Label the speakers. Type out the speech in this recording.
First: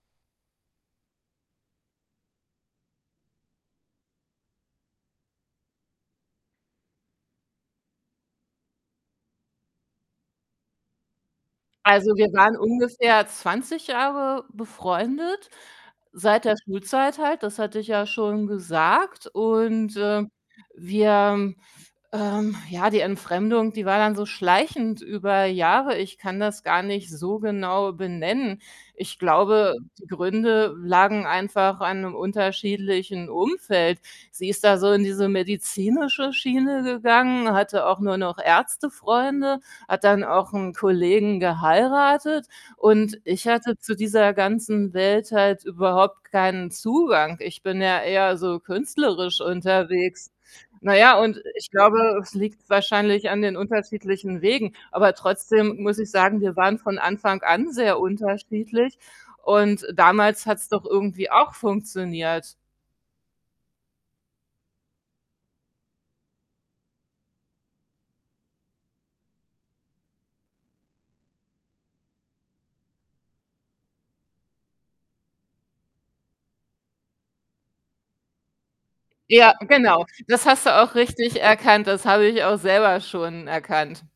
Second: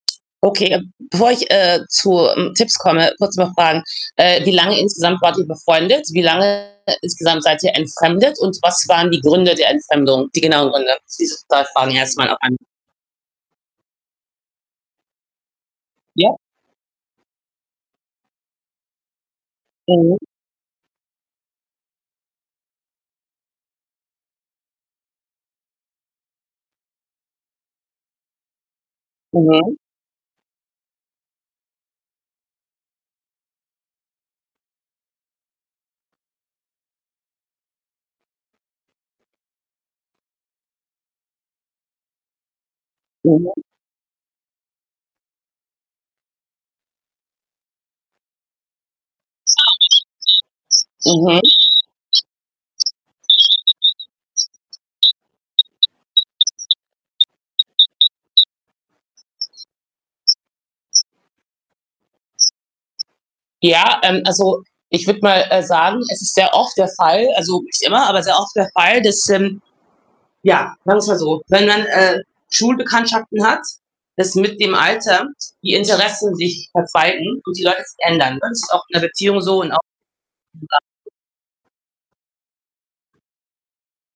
Speaker 1: Okay, äh, bevor ich, äh, zu, hm, Tipps komme, kurz noch Fragen: Äh, wie lange insgesamt wart ihr befreundet? Wie lange insgesamt seid ihr entfremdet und was waren die Gründe der Entfremdung, die genauen Gründe? Dieses 2 Fragen
Speaker 2: Also
Speaker 1: erst
Speaker 2: wir
Speaker 1: mal.
Speaker 2: waren
Speaker 1: [unintelligible]
Speaker 2: ungefähr 20 Jahre befreundet,
Speaker 1: Ja.
Speaker 2: seit der Schulzeit halt, das hatte ich ja schon gesagt und,
Speaker 1: Mhm.
Speaker 2: äh, wir ähm, ja, die Entfremdung, die war dann so schleichend über Jahre. Ich kann das gar nicht so genau benennen. Ich glaube,
Speaker 1: Mhm.
Speaker 2: die Gründe lagen einfach an 'nem unterschiedlichen Umfeld. Sie ist da so in diese medizinische Schiene gegangen, hatte auch nur noch Ärztefreunde, hat dann auch 'n Kollegen geheiratet und ich
Speaker 1: Mhm.
Speaker 2: hatte zu dieser ganzen Welt halt überhaupt keinen Zugang. Ich bin ja eher so künstlerisch unterwegs. Na ja und
Speaker 1: Mhm.
Speaker 2: ich glaube, es liegt wahrscheinlich an den unterschiedlichen Wegen. Aber trotzdem muss ich sagen, wir waren von Anfang an sehr unterschiedlich und damals hat's doch irgendwie auch funktioniert.
Speaker 1: Ja, ähm, also ich würde mal, äh, sagen, es ist sehr oft der Fall also nicht immer, aber sehr oft der Fall, dass, ähm, ja, manchmal so wenn man Schulbekanntschaften hat, dass mit dem Alter die Interessen sich verzweigen und die Leute sich ändern, ne? Das ist auch in der Beziehung
Speaker 2: Ja,
Speaker 1: so und auch
Speaker 2: genau. Das hast du
Speaker 1: [unintelligible]
Speaker 2: auch richtig erkannt, das habe ich auch selber schon erkannt.